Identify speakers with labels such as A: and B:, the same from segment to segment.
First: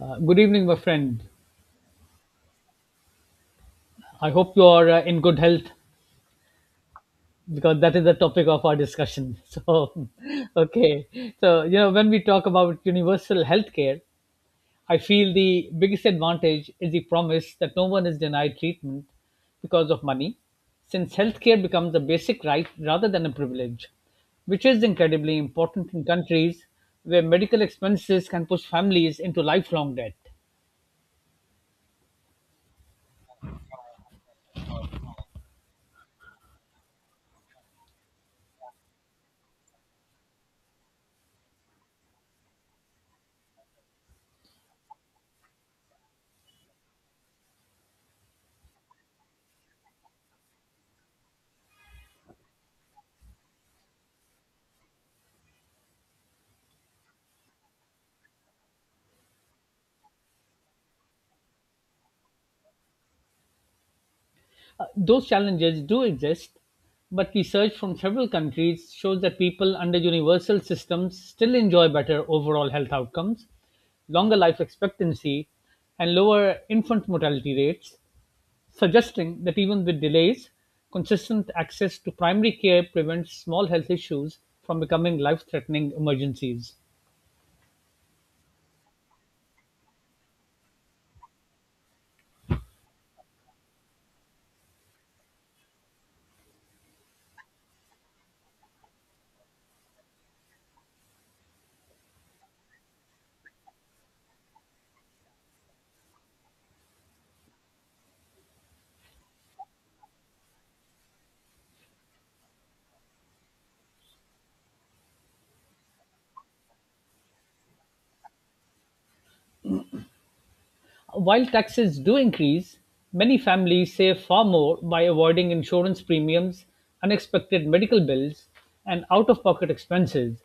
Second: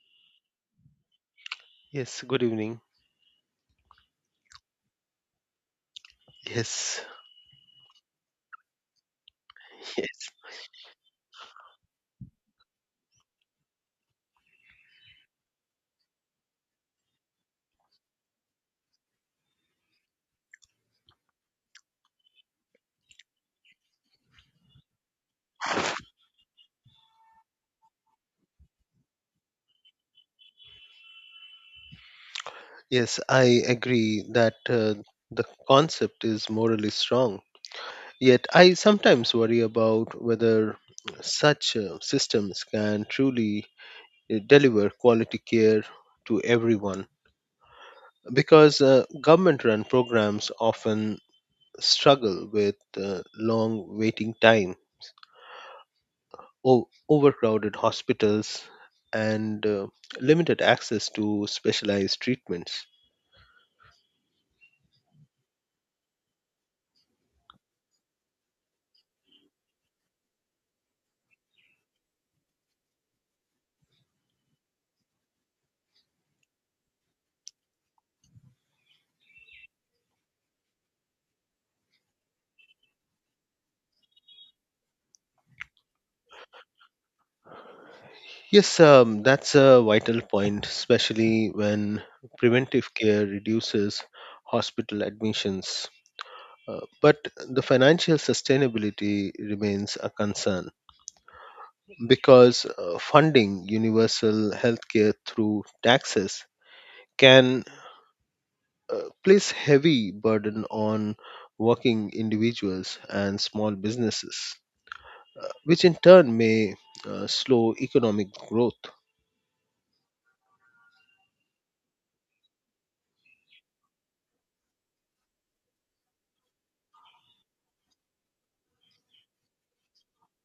A: Good evening, my friend.
B: Yes, good evening.
A: I hope you are in good health
B: Yes,
A: because that is the topic of our discussion. So,
B: yes,
A: okay. So, when we talk about universal healthcare, I feel the biggest advantage is the promise that no one is denied treatment because of money, since healthcare becomes a basic right rather than a privilege, which is incredibly important in countries where medical expenses can push families into lifelong debt.
B: yes, I agree that the concept is morally strong. Yet I sometimes worry about whether such systems can truly deliver quality care to everyone because government run programs often struggle with long waiting time, overcrowded hospitals, and limited access to specialized treatments.
A: Those challenges do exist, but research from several countries shows that people under universal systems still enjoy better overall health outcomes, longer life expectancy, and lower infant mortality rates, suggesting that even with delays, consistent access to primary care prevents small health issues from becoming life threatening emergencies.
B: Yes, that's a vital point, especially when preventive care reduces hospital admissions. But the financial sustainability remains a concern because funding universal healthcare through taxes can place heavy burden on working individuals and small businesses, which in turn may slow economic growth.
A: While taxes do increase, many families save far more by avoiding insurance premiums, unexpected medical bills, and out of pocket expenses.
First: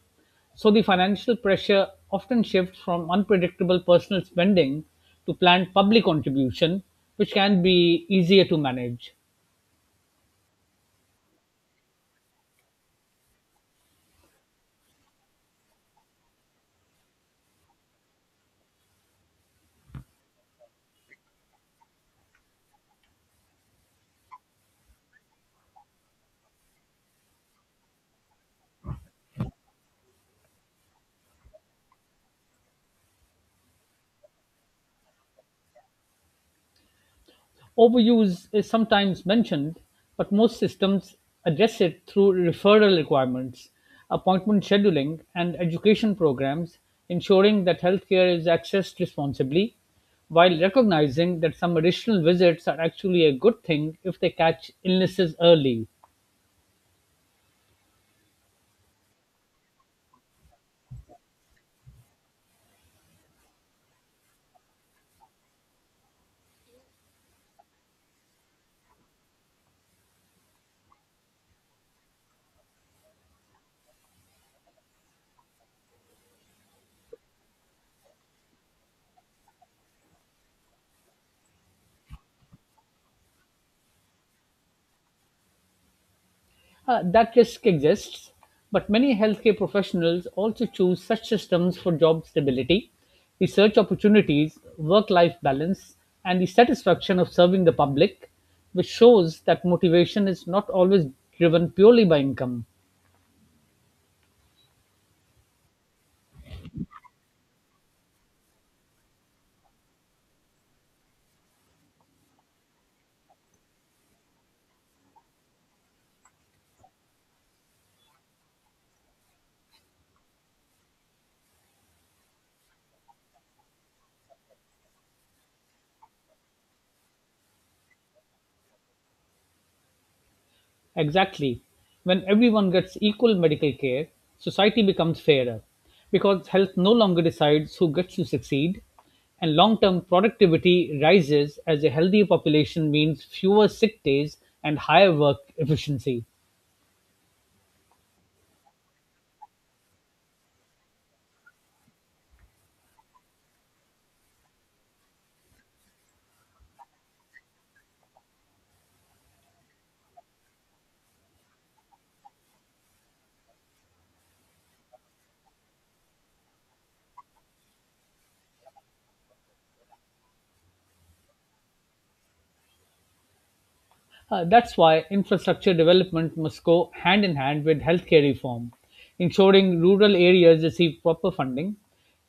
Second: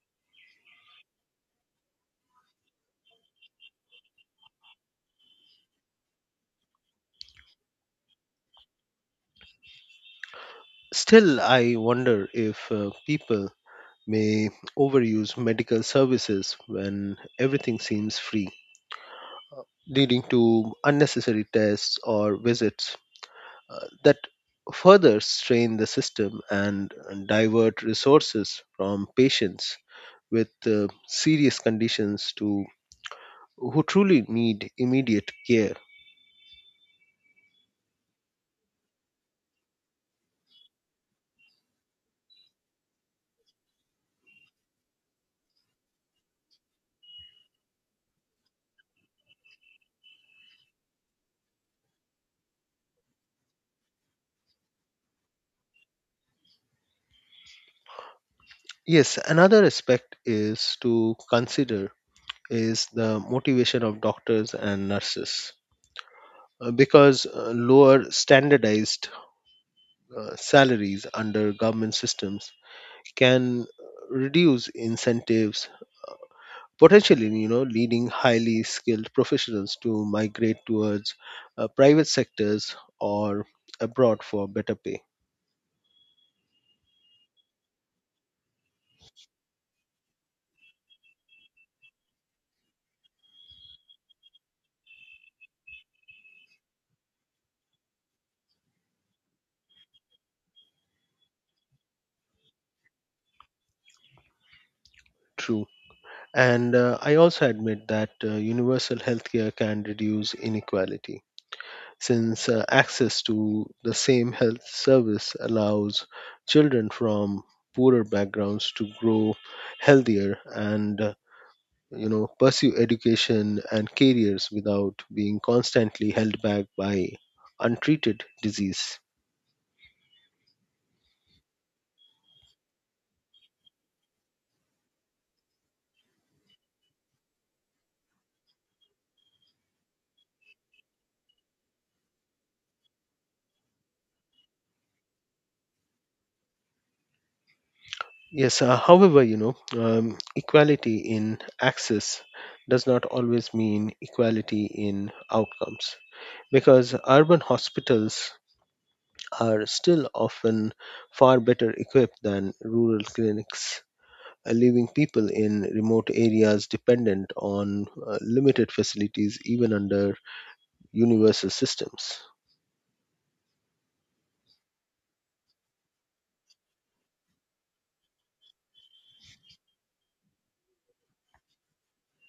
A: So the financial pressure often shifts from unpredictable personal spending to planned public contribution, which can be easier to manage.
B: Still, I wonder if people may overuse medical services when everything seems free, leading to unnecessary tests or visits that further strain the system and divert resources from patients with serious conditions to who truly need immediate care.
A: Overuse is sometimes mentioned, but most systems address it through referral requirements, appointment scheduling, and education programs, ensuring that healthcare is accessed responsibly while recognizing that some additional visits are actually a good thing if they catch illnesses early.
B: Yes, another aspect is to consider is the motivation of doctors and nurses because lower standardized salaries under government systems can reduce incentives, potentially leading highly skilled professionals to migrate towards private sectors or abroad for better pay.
A: That risk exists, but many healthcare professionals also choose such systems for job stability, research opportunities, work life balance, and the satisfaction of serving the public, which shows that motivation is not always driven purely by income.
B: True. And I also admit that universal healthcare can reduce inequality, since access to the same health service allows children from poorer backgrounds to grow healthier and pursue education and careers without being constantly held back by untreated disease.
A: Exactly. When everyone gets equal medical care, society becomes fairer because health no longer decides who gets to succeed, and long term productivity rises as a healthy population means fewer sick days and higher work efficiency.
B: Yes, however, equality in access does not always mean equality in outcomes, because urban hospitals are still often far better equipped than rural clinics, leaving people in remote areas dependent on limited facilities even under universal systems.
A: That's why infrastructure development must go hand in hand with healthcare reform, ensuring rural areas receive proper funding,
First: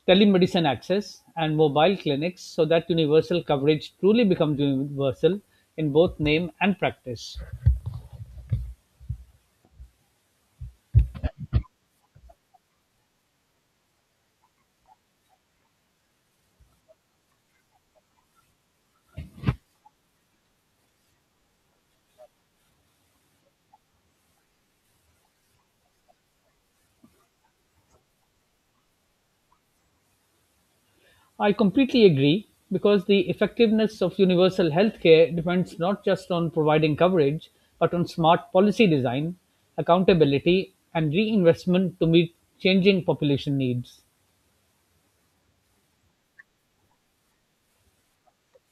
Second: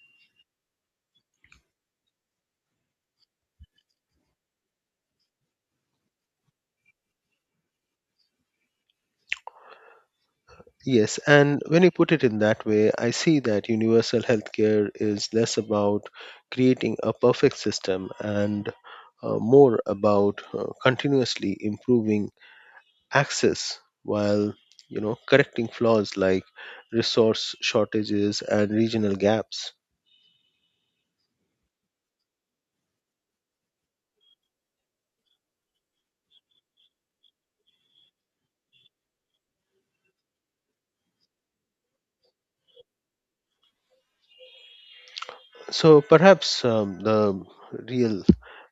A: telemedicine access, and mobile clinics so that universal coverage truly becomes universal in both name and practice.
B: Yes, and when you put it in that way, I see that universal healthcare is less about creating a perfect system and more about continuously improving access while correcting flaws like resource shortages and regional gaps.
A: I completely agree because the effectiveness of universal healthcare depends not just on providing coverage but on smart policy design, accountability, and reinvestment to meet changing population needs.
B: So perhaps the real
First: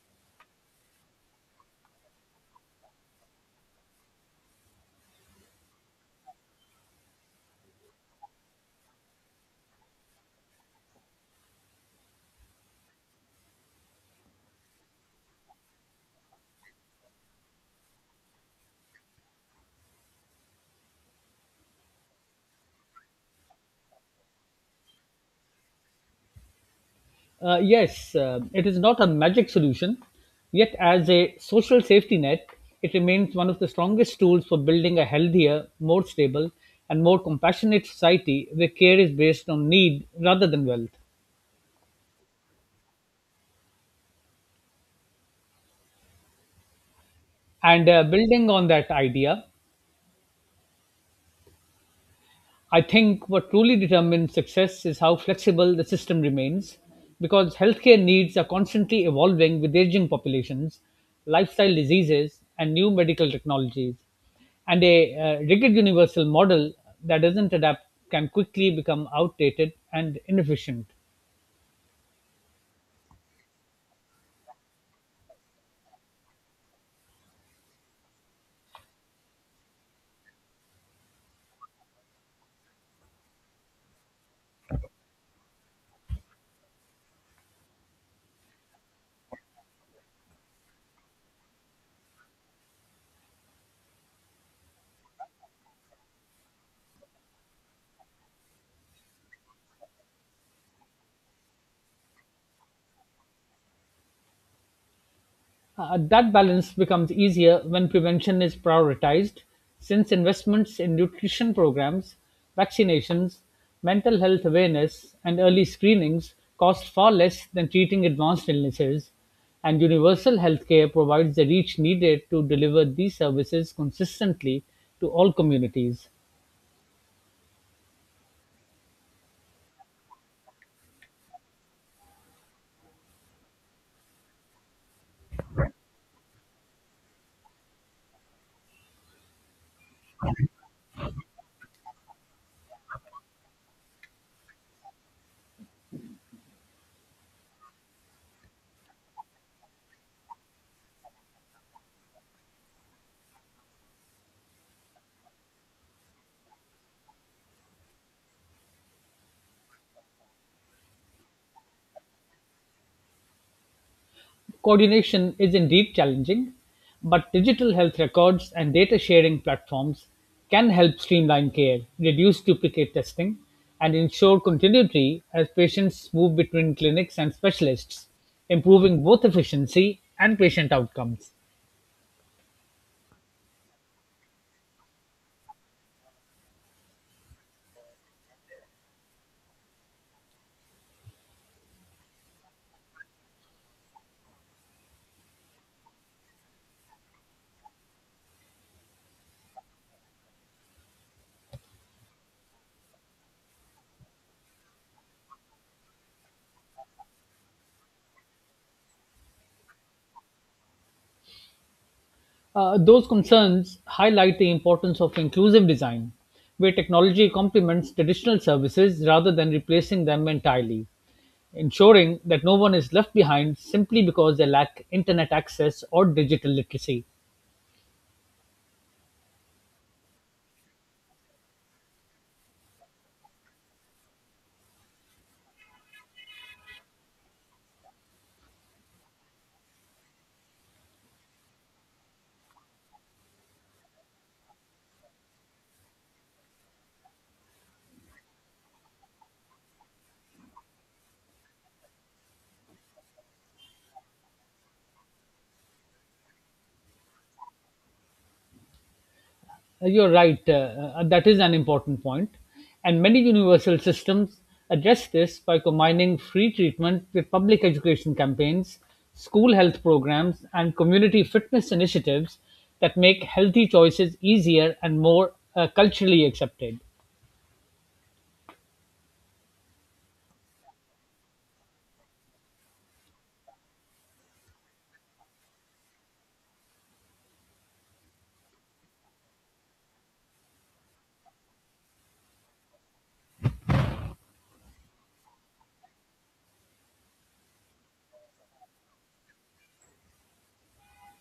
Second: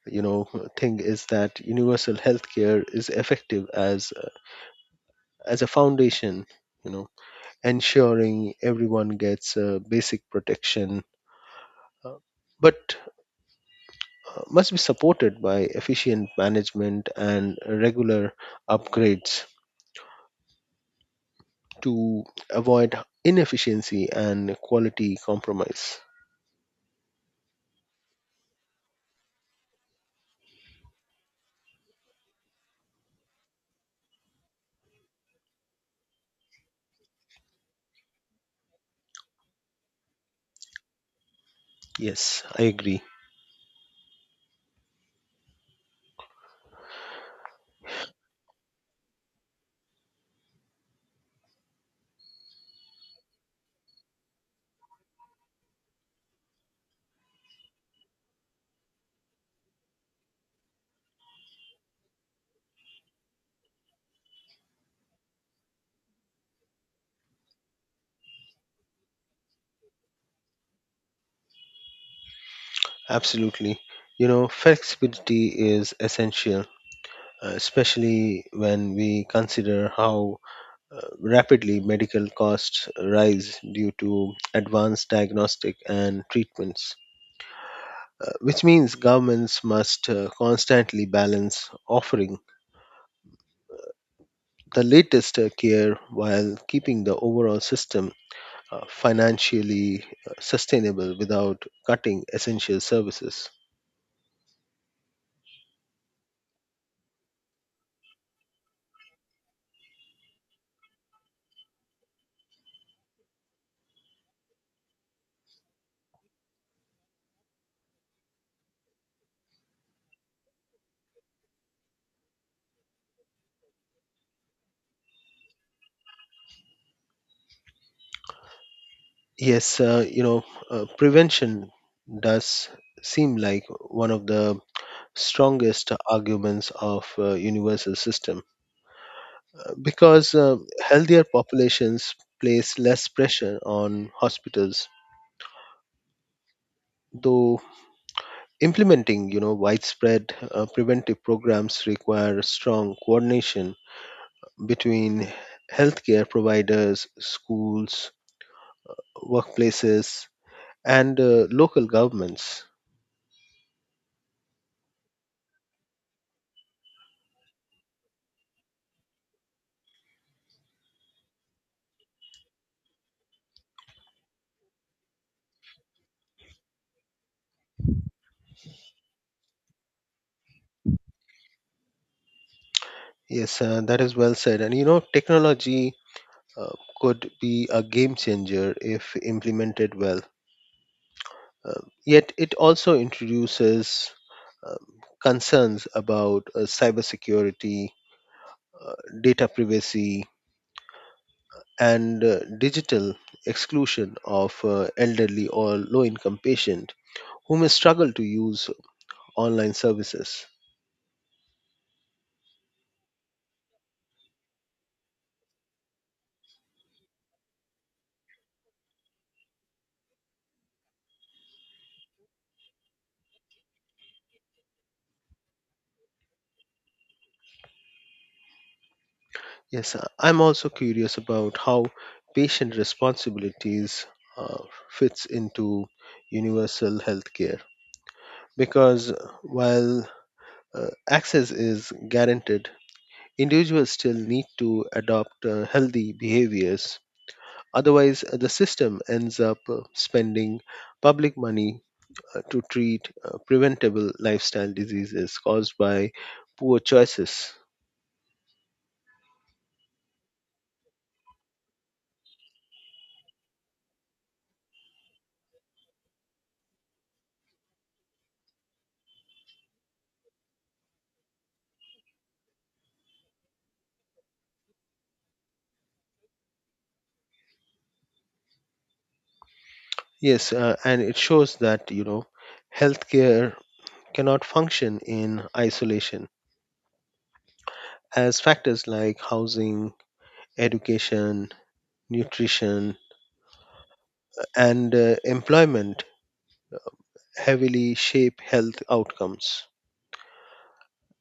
B: you know thing is that universal healthcare is effective as a foundation, you know ensuring everyone gets basic protection, uh, but must be supported by efficient management and regular upgrades to avoid inefficiency and quality compromise.
A: Yes, it is not a magic solution, yet, as a social safety net, it remains one of the strongest tools for building a healthier, more stable, and more compassionate society where care is based on need rather than wealth.
B: Yes, I agree.
A: And Building on that idea, I think what truly determines success is how flexible the system remains, because healthcare needs are constantly evolving with aging populations, lifestyle diseases, and new medical technologies. And a rigid universal model that doesn't adapt can quickly become outdated and inefficient.
B: Absolutely. You know, flexibility is essential, especially when we consider how rapidly medical costs rise due to advanced diagnostic and treatments, which means governments must constantly balance offering the latest care while keeping the overall system financially sustainable without cutting essential services.
A: That balance becomes easier when prevention is prioritized, since investments in nutrition programs, vaccinations, mental health awareness, and early screenings cost far less than treating advanced illnesses, and universal healthcare provides the reach needed to deliver these services consistently to all communities.
B: Yes, prevention does seem like one of the strongest arguments of universal system, because healthier populations place less pressure on hospitals, though implementing, widespread preventive programs require strong coordination between healthcare providers, schools, workplaces, and local governments.
A: Coordination is indeed challenging, but digital health records and data sharing platforms can help streamline care, reduce duplicate testing, and ensure continuity as patients move between clinics and specialists, improving both efficiency and patient outcomes.
B: Yes, that is well said. And technology uh, could be a game changer if implemented well. Yet, it also introduces um, concerns about cybersecurity, uh, data privacy, and digital exclusion of elderly or low income patient who may struggle to use online services.
A: Those concerns highlight the importance of inclusive design, where technology complements traditional services rather than replacing them entirely, ensuring that no one is left behind simply because they lack internet access or digital literacy.
B: Yes, I'm also curious about how patient responsibilities uh, fits into universal healthcare, because while access is guaranteed, individuals still need to adopt healthy behaviors. Otherwise, the system ends up spending public money to treat preventable lifestyle diseases caused by poor choices.
A: You're right. That is an important point. And many universal systems address this by combining free treatment with public education campaigns, school health programs, and community fitness initiatives that make healthy choices easier and more culturally accepted.
B: Yes, and it shows that healthcare cannot function in isolation, as factors like housing, education, nutrition, and employment heavily shape health outcomes.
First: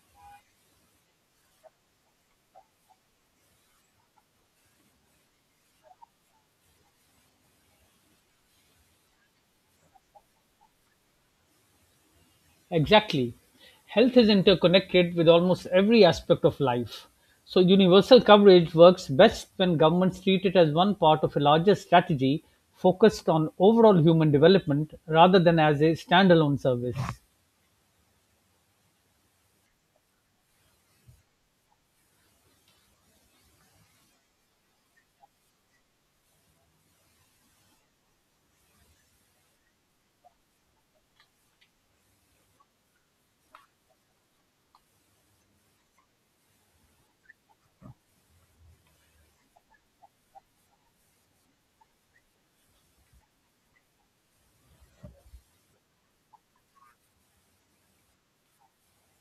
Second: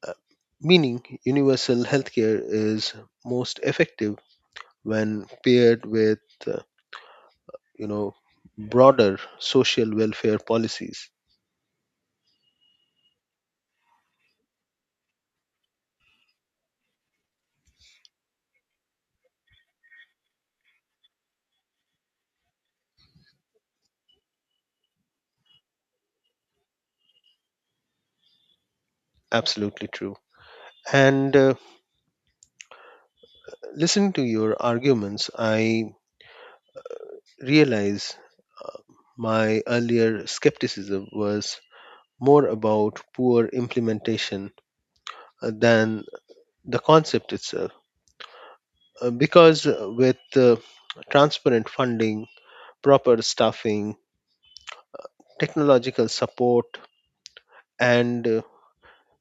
B: Uh, Meaning, universal healthcare is most effective when paired with uh, you know broader social welfare policies.
A: Exactly. Health is interconnected with almost every aspect of life. So, universal coverage works best when governments treat it as one part of a larger strategy focused on overall human development rather than as a standalone service.
B: Absolutely true. And listening to your arguments, I realize my earlier skepticism was more about poor implementation than the concept itself, because with transparent funding, proper staffing, technological support, and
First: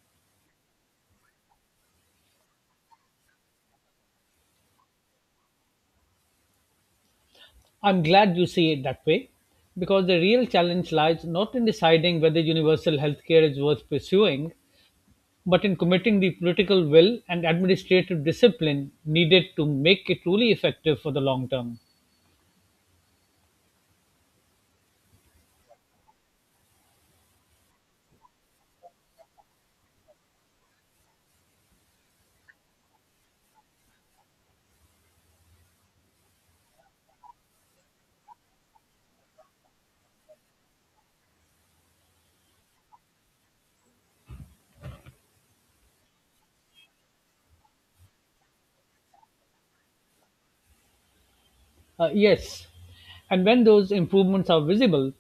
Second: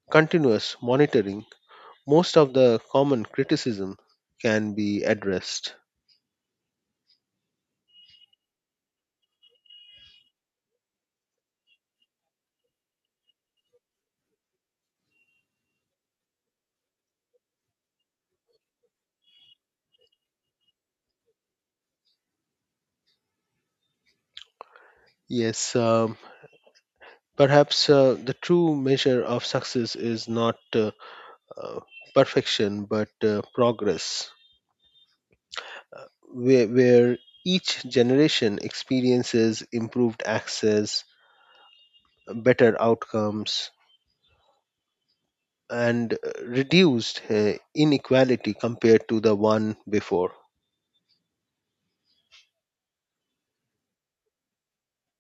B: continuous monitoring, most of the common criticism can be addressed.
A: I'm glad you see it that way because the real challenge lies not in deciding whether universal healthcare is worth pursuing, but in committing the political will and administrative discipline needed to make it truly effective for the long term.
B: Yes, perhaps the true measure of success is not uh, perfection but progress, uh, where each generation experiences improved access, better outcomes, and reduced inequality compared to the one before.
A: Yes, and when those improvements are visible,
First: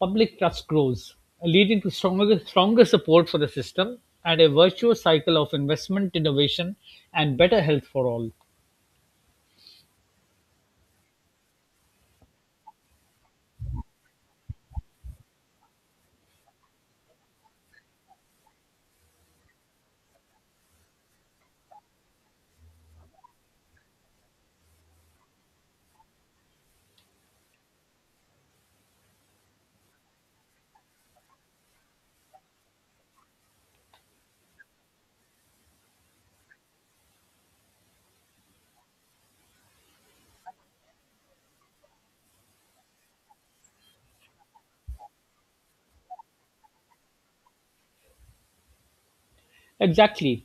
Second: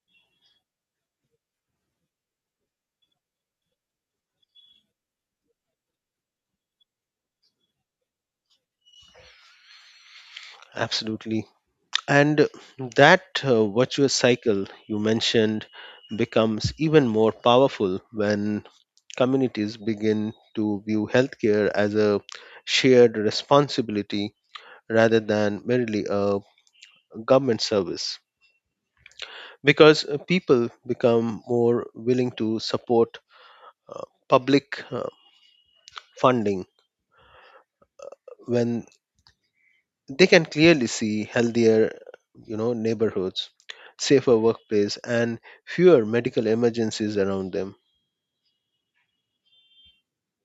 A: public trust grows, leading to stronger support for the system and a virtuous cycle of investment, innovation, and better health for all.
B: Absolutely. And that virtuous cycle you mentioned becomes even more powerful when communities begin to view healthcare as a shared responsibility rather than merely a government service, because people become more willing to support uh, public funding when they can clearly see healthier neighborhoods, safer workplace, and fewer medical emergencies around them.
A: Exactly.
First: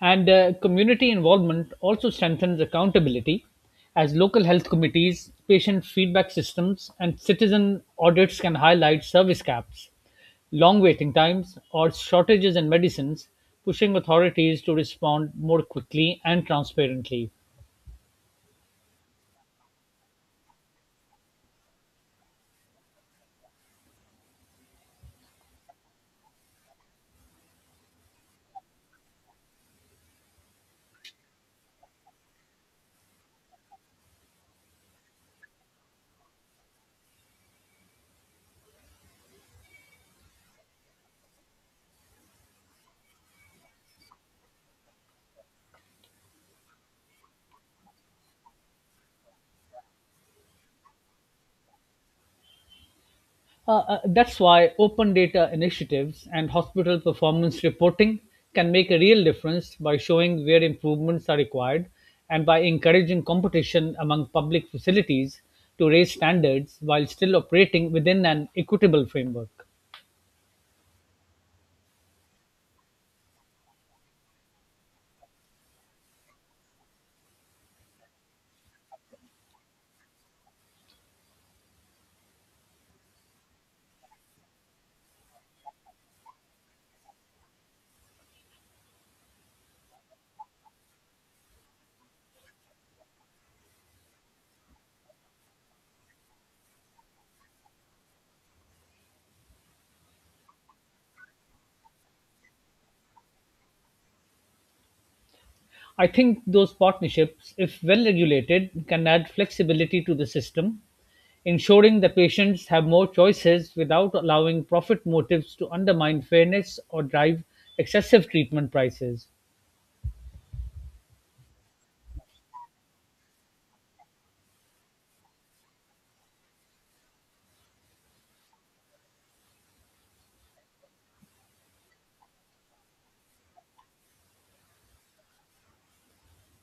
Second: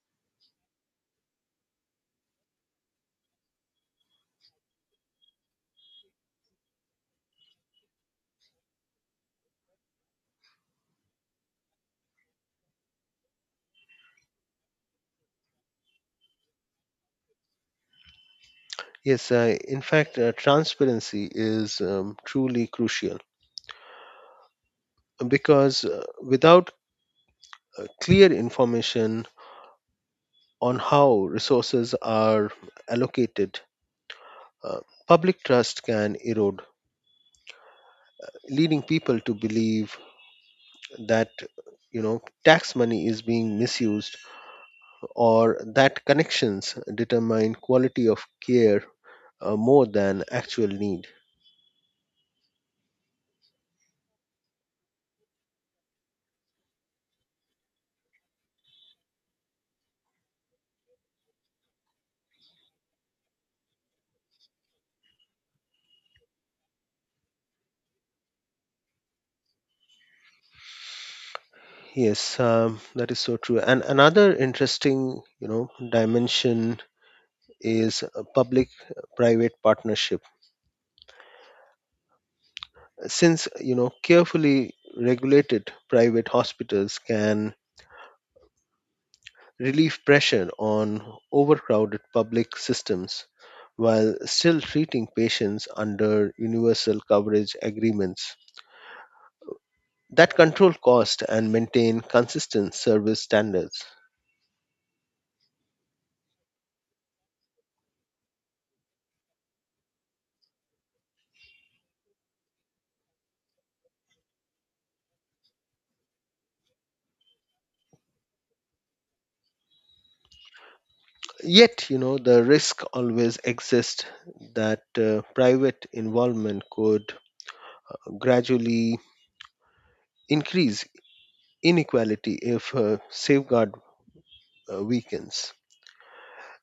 A: And Community involvement also strengthens accountability as local health committees, patient feedback systems, and citizen audits can highlight service gaps, long waiting times, or shortages in medicines, pushing authorities to respond more quickly and transparently.
B: Yes, in fact, transparency is truly crucial, because without clear information on how resources are allocated, uh, public trust can erode, leading people to believe that tax money is being misused, or that connections determine quality of care more than actual need.
A: That's why open data initiatives and hospital performance reporting can make a real difference by showing where improvements are required and by encouraging competition among public facilities to raise standards while still operating within an equitable framework.
B: Yes, that is so true. And another interesting dimension is public private partnership, since carefully regulated private hospitals can relieve pressure on overcrowded public systems while still treating patients under universal coverage agreements that control cost and maintain consistent service standards.
A: I think those partnerships, if well regulated, can add flexibility to the system, ensuring that patients have more choices without allowing profit motives to undermine fairness or drive excessive treatment prices.
B: Yet the risk always exists that private involvement could gradually increase inequality if safeguard weakens,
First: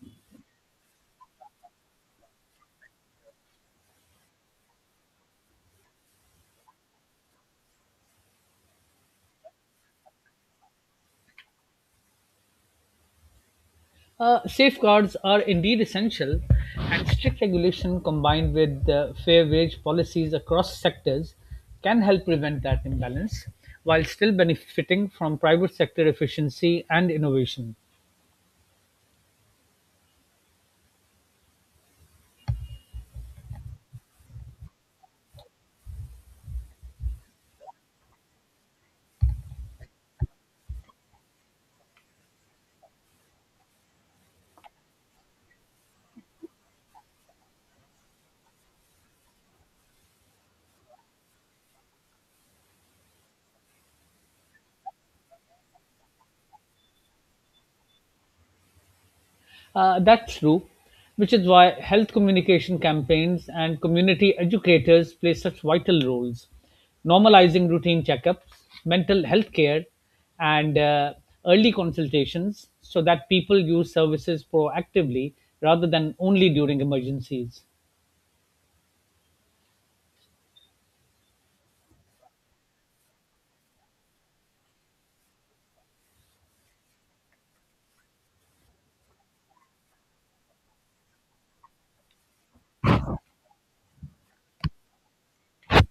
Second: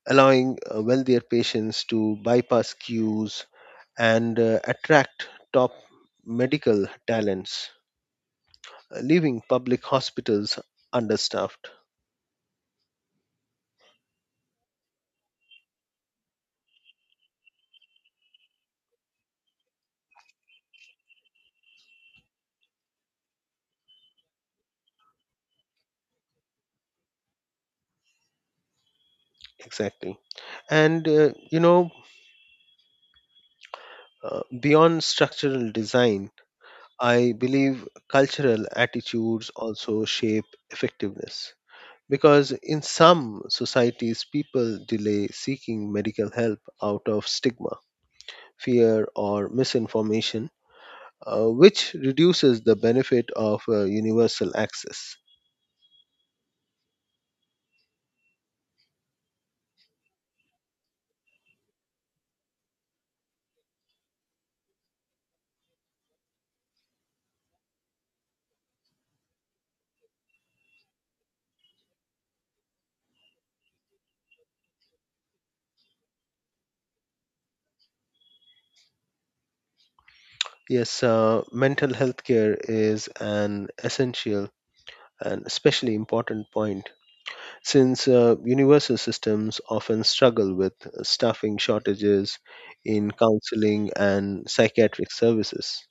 B: allowing wealthier patients to bypass queues and attract top medical talents, leaving public hospitals understaffed.
A: Safeguards are indeed essential, and strict regulation combined with fair wage policies across sectors can help prevent that imbalance while still benefiting from private sector efficiency and innovation.
B: Exactly. And, beyond structural design, I believe cultural attitudes also shape effectiveness. Because in some societies, people delay seeking medical help out of stigma, fear, or misinformation, which reduces the benefit of universal access.
A: That's true, which is why health communication campaigns and community educators play such vital roles, normalizing routine checkups, mental health care, and early consultations so that people use services proactively rather than only during emergencies.
B: Yes, mental health care is an essential and especially important point, since universal systems often struggle with staffing shortages in counseling and psychiatric services.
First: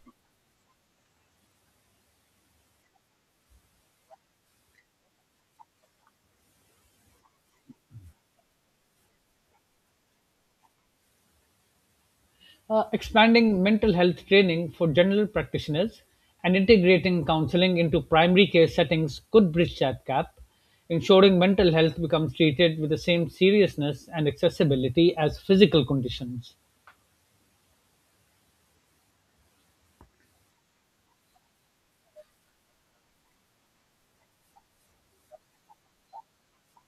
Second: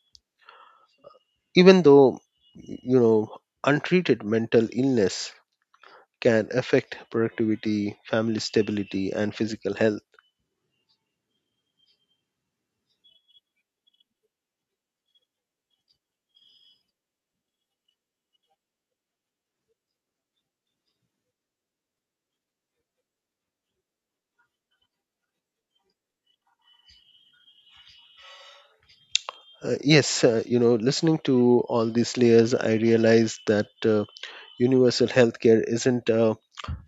B: Even though, you know, untreated mental illness can affect productivity, family stability, and physical health.
A: Expanding mental health training for general practitioners and integrating counseling into primary care settings could bridge that gap, ensuring mental health becomes treated with the same seriousness and accessibility as physical conditions.
B: Yes, listening to all these layers, I realize that universal healthcare isn't a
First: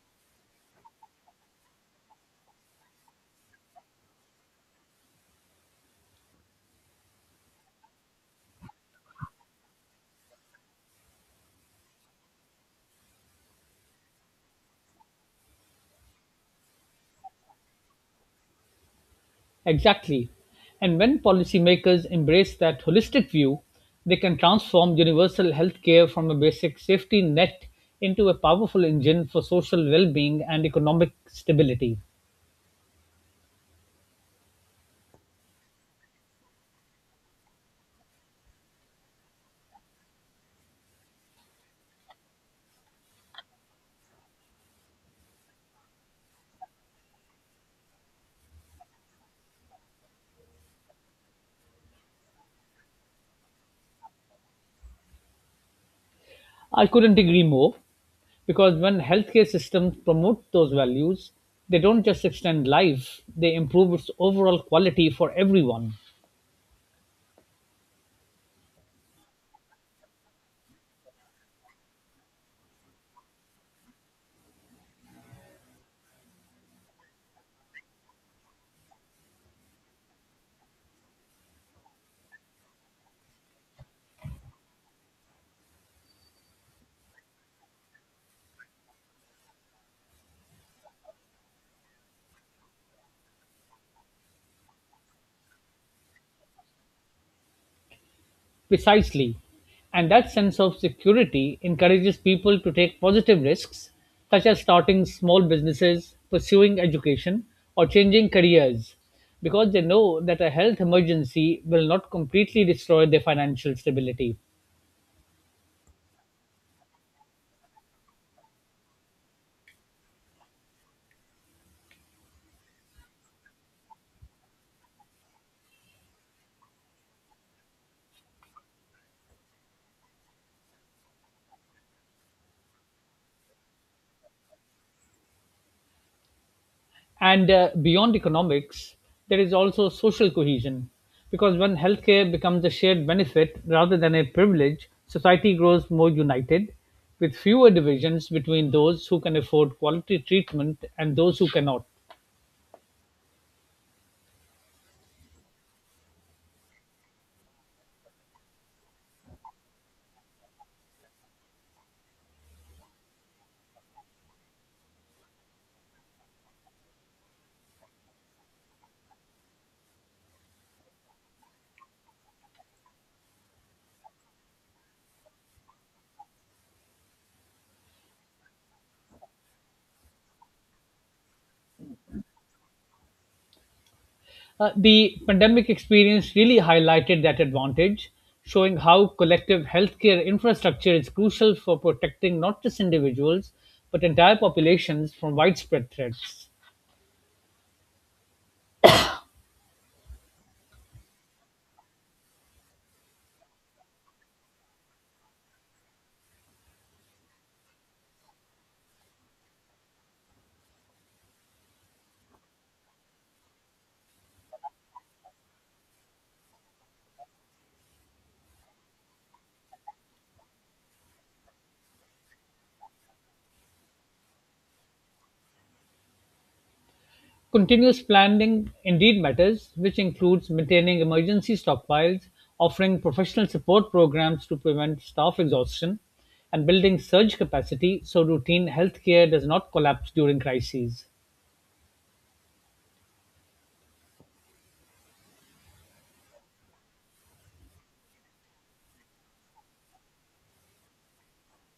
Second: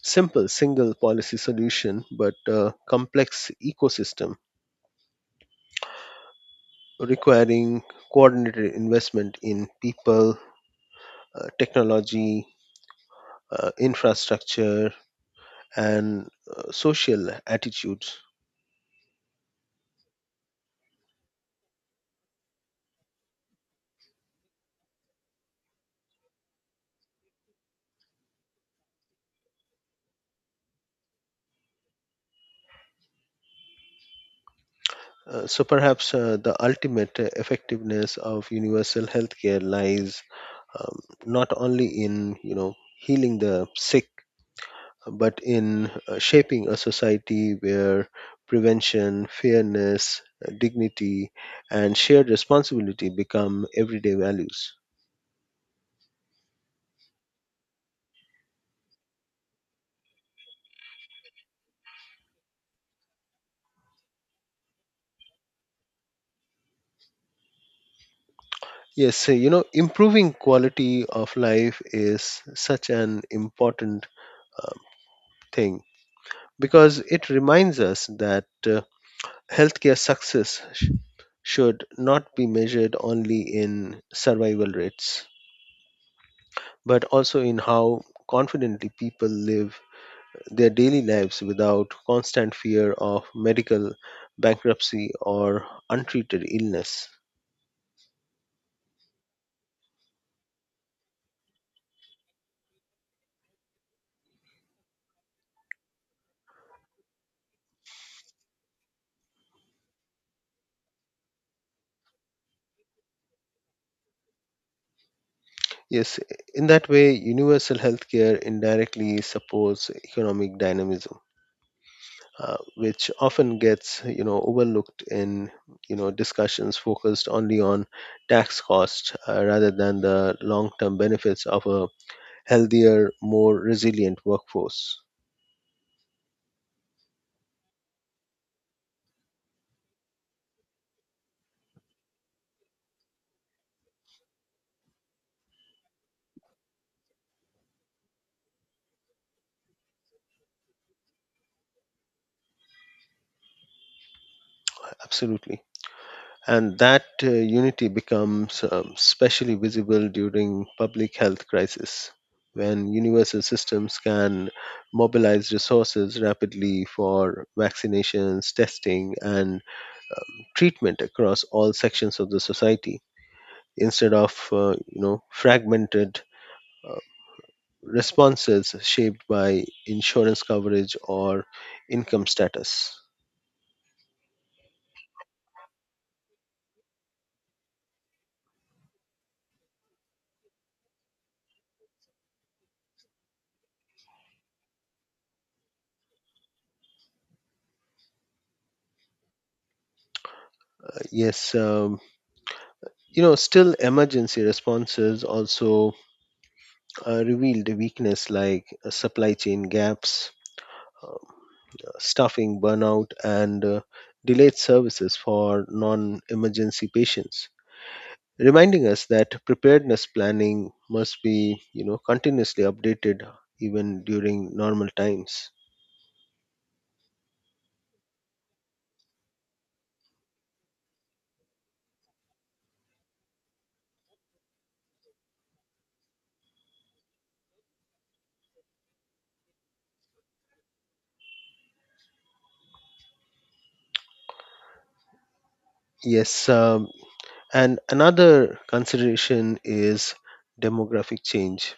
B: simple single policy solution, but a complex ecosystem requiring coordinated investment in people, technology, infrastructure, and social attitudes.
A: Exactly. And when policymakers embrace that holistic view, they can transform universal healthcare from a basic safety net into a powerful engine for social well being and economic stability.
B: So perhaps the ultimate effectiveness of universal healthcare lies um, not only in healing the sick, but in shaping a society where prevention, fairness, dignity, and shared responsibility become everyday values.
A: I couldn't agree more. Because when healthcare systems promote those values, they don't just extend life, they improve its overall quality for everyone.
B: Yes, so, improving quality of life is such an important um, thing, because it reminds us that healthcare success should not be measured only in survival rates, but also in how confidently people live their daily lives without constant fear of medical bankruptcy or untreated illness.
A: Precisely. And that sense of security encourages people to take positive risks, such as starting small businesses, pursuing education, or changing careers, because they know that a health emergency will not completely destroy their financial stability.
B: Yes, in that way, universal healthcare indirectly supports economic dynamism, which often gets overlooked in discussions focused only on tax cost rather than the long-term benefits of a healthier, more resilient workforce.
A: And Beyond economics, there is also social cohesion. Because when healthcare becomes a shared benefit rather than a privilege, society grows more united, with fewer divisions between those who can afford quality treatment and those who cannot.
B: Absolutely. And that unity becomes especially visible during public health crisis, when universal systems can mobilize resources rapidly for vaccinations, testing, and treatment across all sections of the society, instead of fragmented uh, responses shaped by insurance coverage or income status.
A: The pandemic experience really highlighted that advantage, showing how collective healthcare infrastructure is crucial for protecting not just individuals, but entire populations from widespread threats.
B: Yes, still, emergency responses also revealed weakness like supply chain gaps, um, staffing burnout, and delayed services for non emergency patients, reminding us that preparedness planning must be continuously updated even during normal times.
A: Continuous planning indeed matters, which includes maintaining emergency stockpiles, offering professional support programs to prevent staff exhaustion, and building surge capacity so routine healthcare does not collapse during crises.
B: Yes, and another consideration is demographic change.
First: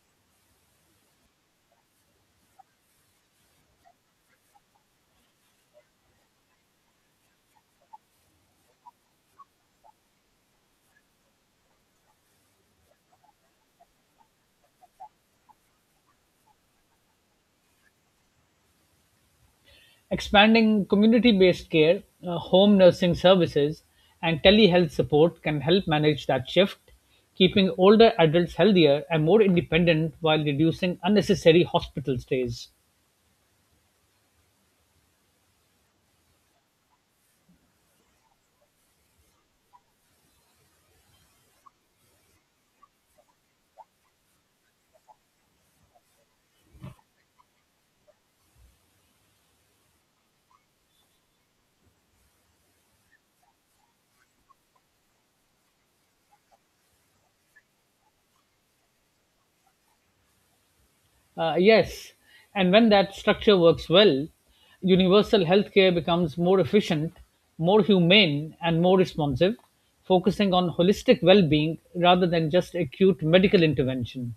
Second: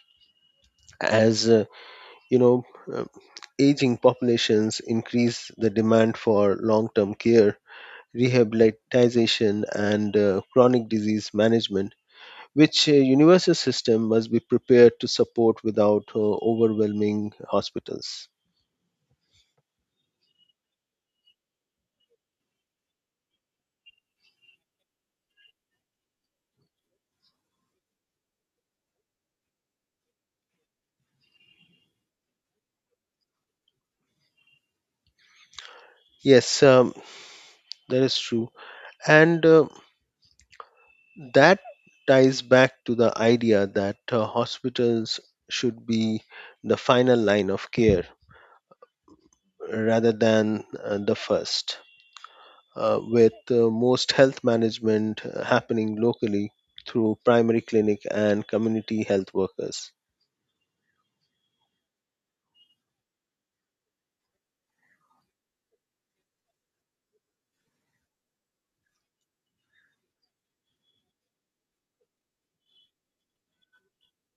B: As you know, uh, aging populations increase the demand for long term care, rehabilitation, and chronic disease management, which universal system must be prepared to support without overwhelming hospitals.
A: Expanding community based care, home nursing services, and telehealth support can help manage that shift, keeping older adults healthier and more independent while reducing unnecessary hospital stays.
B: Yes, that is true, and that ties back to the idea that hospitals should be the final line of care rather than the first, with most health management happening locally through primary clinic and community health workers.
A: Yes, and when that structure works well, universal healthcare becomes more efficient, more humane, and more responsive, focusing on holistic well being rather than just acute medical intervention.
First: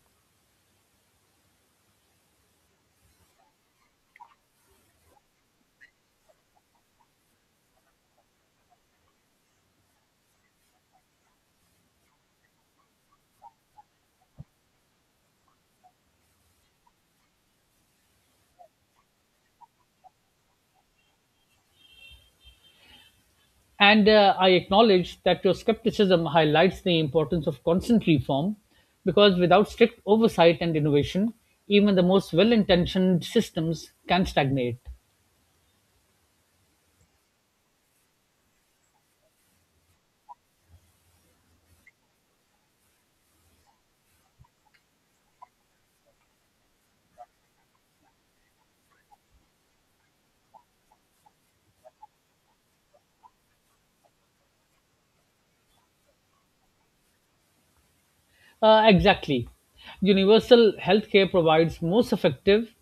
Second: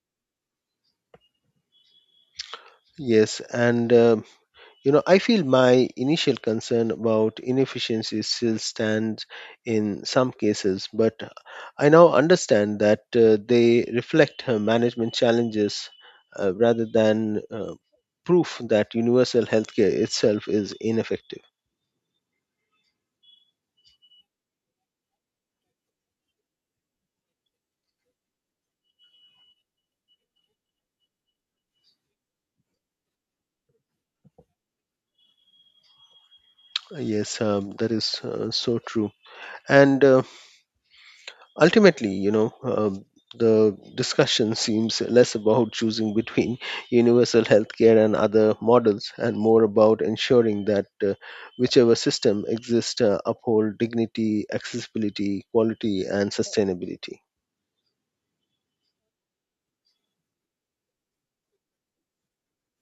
B: Yes, and I feel my initial concern about inefficiency still stands in some cases, but I now understand that they reflect management challenges rather than proof that universal healthcare itself is ineffective.
A: And I acknowledge that your skepticism highlights the importance of constant reform because without strict oversight and innovation, even the most well intentioned systems can stagnate.
B: Yes, that is so true. And ultimately, the discussion seems less about choosing between universal healthcare and other models and more about ensuring that whichever system exists uphold dignity, accessibility, quality, and sustainability.
A: Exactly. Universal healthcare provides most effective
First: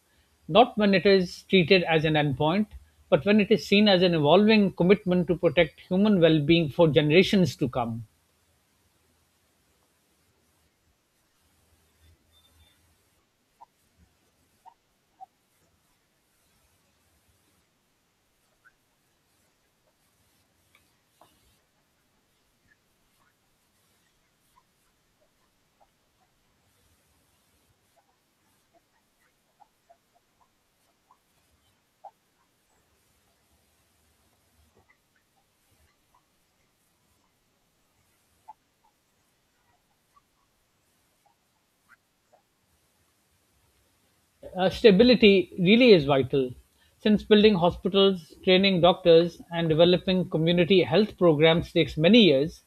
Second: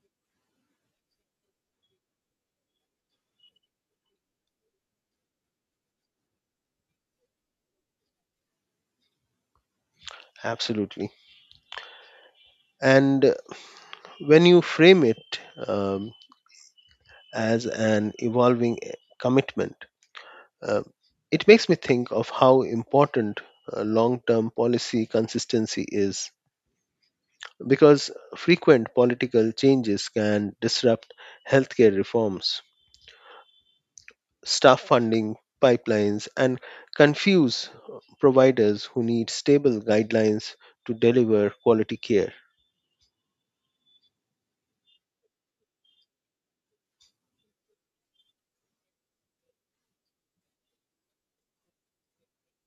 A: not when it is treated as an endpoint, but when it is seen as an evolving commitment to protect human well being for generations to come.
B: Absolutely. And when you frame it um, as an evolving commitment, uh, it makes me think of how important long term policy consistency is, because frequent political changes can disrupt healthcare reforms, staff funding pipelines, and confuse providers who need stable guidelines to deliver quality care.
A: Stability really is vital since building hospitals, training doctors, and developing community health programs takes many years,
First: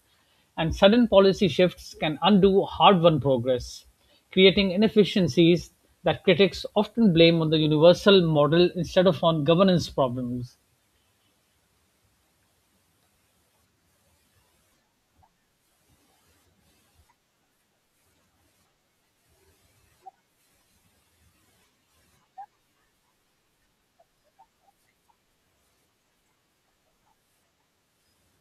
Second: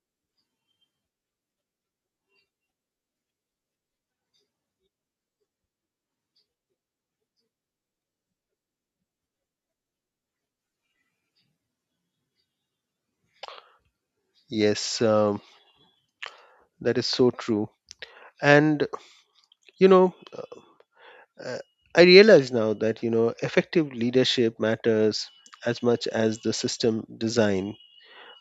A: and sudden policy shifts can undo hard won progress, creating inefficiencies that critics often blame on the universal model instead of on governance problems.
B: Yes, that is so true. And, you know, uh, I realize now that, effective leadership matters as much as the system design,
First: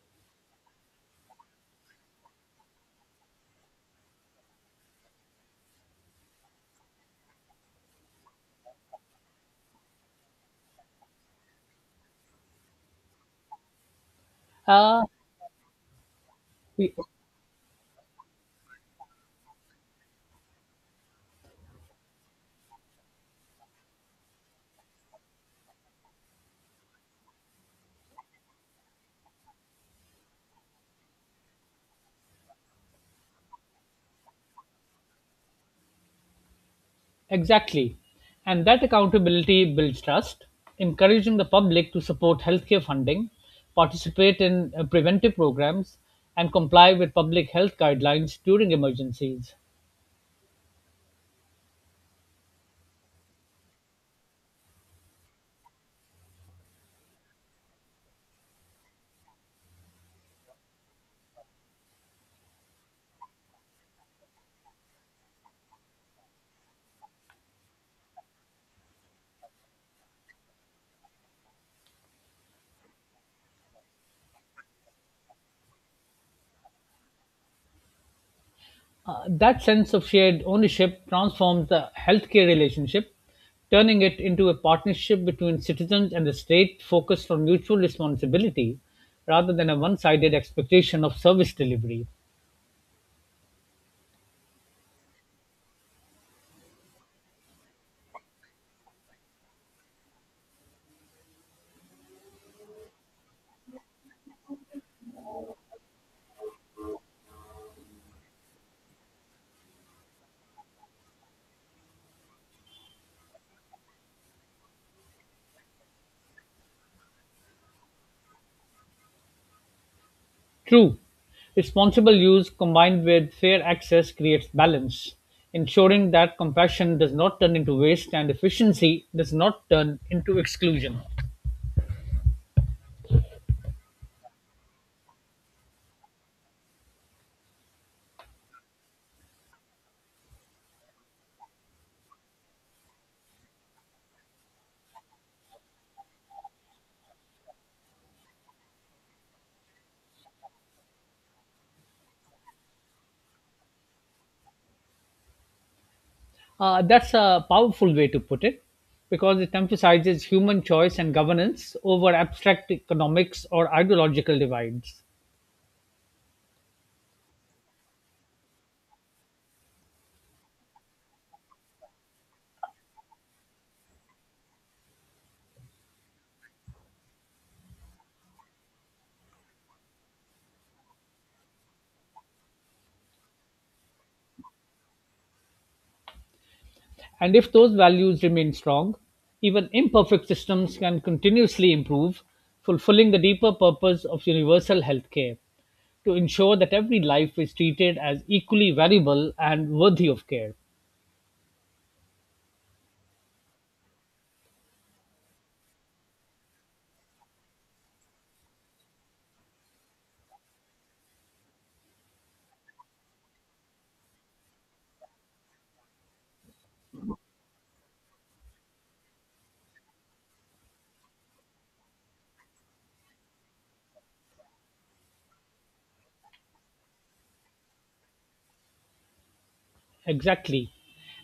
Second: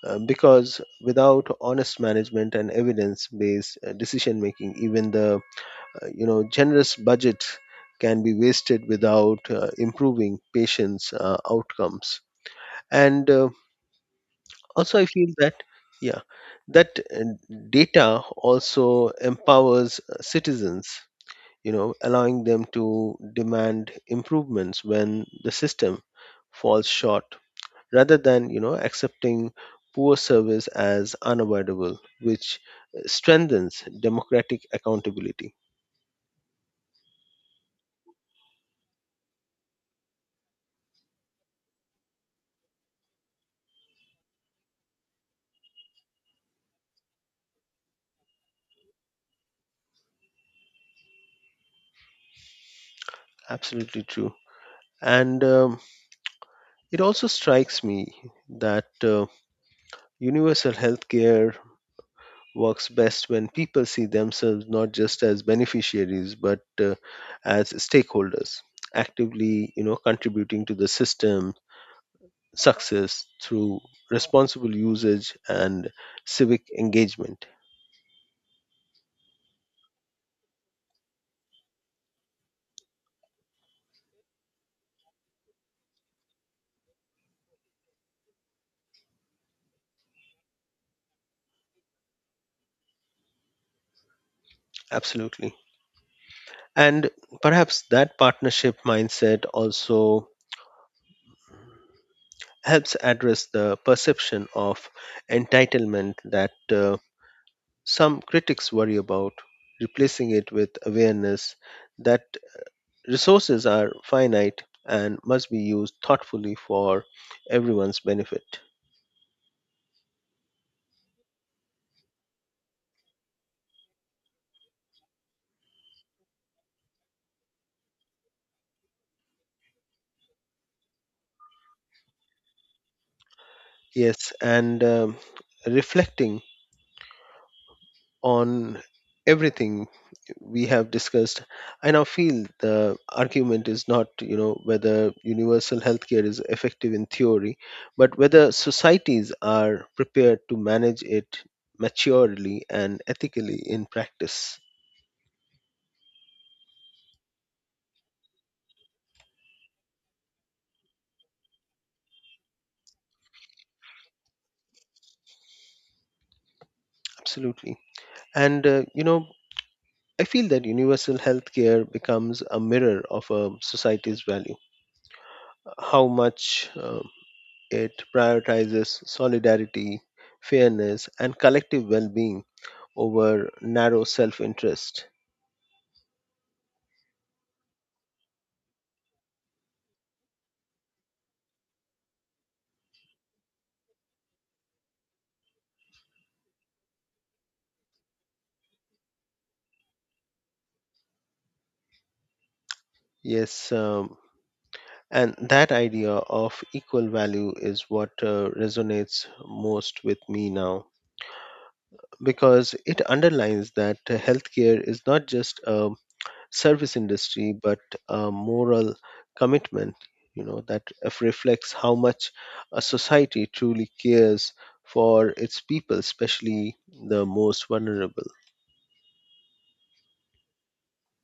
B: because without honest management and evidence based decision making, even the generous budget can be wasted without improving patients outcomes. And also
A: Uh,
B: I feel that, yeah,
A: we,
B: that data also empowers citizens, allowing them to demand improvements when the system falls short, rather than accepting poor service as unavoidable, which strengthens democratic accountability.
A: Exactly. And that accountability builds trust, encouraging the public to support healthcare funding, participate in preventive programs, and comply with public health guidelines during emergencies.
B: Absolutely true. And it also strikes me that universal healthcare works best when people see themselves not just as beneficiaries but as stakeholders, actively, contributing to the system success through responsible usage and civic engagement.
A: That sense of shared ownership transforms the healthcare relationship, turning it into a partnership between citizens and the state focused on mutual responsibility rather than a one sided expectation of service delivery.
B: Absolutely. And perhaps that partnership mindset also helps address the perception of entitlement that some critics worry about, replacing it with awareness that resources are finite and must be used thoughtfully for everyone's benefit.
A: True, responsible use combined with fair access creates balance, ensuring that compassion does not turn into waste and efficiency does not turn into exclusion.
B: Yes, and reflecting on everything we have discussed, I now feel the argument is not, whether universal healthcare is effective in theory, but whether societies are prepared to manage it maturely and ethically in practice.
A: That's a powerful way to put it because it emphasizes human choice and governance over abstract economics or ideological divides.
B: Absolutely. And, I feel that universal healthcare becomes a mirror of a society's value. How much it prioritizes solidarity, fairness, and collective well being over narrow self interest.
A: And if those values remain strong, even imperfect systems can continuously improve, fulfilling the deeper purpose of universal healthcare to ensure that every life is treated as equally valuable and worthy of care.
B: Yes, and that idea of equal value is what resonates most with me now, because it underlines that healthcare is not just a service industry but a moral commitment that reflects how much a society truly cares for its people, especially the most vulnerable.
A: Exactly.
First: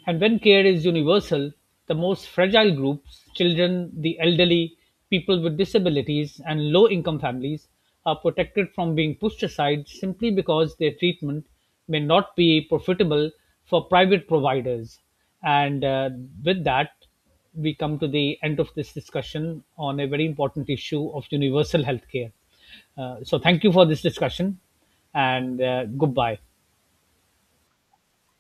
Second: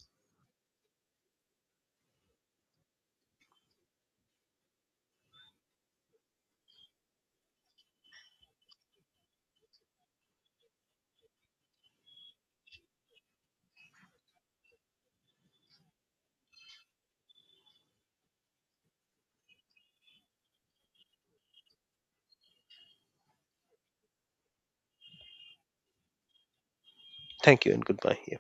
A: And when care is universal, the most fragile groups, children, the elderly, people with disabilities, and low income families, are protected from being pushed aside simply because their treatment may not be profitable for private providers. And With that, we come to the end of this discussion on a very important issue of universal health care. So, thank you for this discussion and goodbye.
B: Thank you and goodbye. Yeah.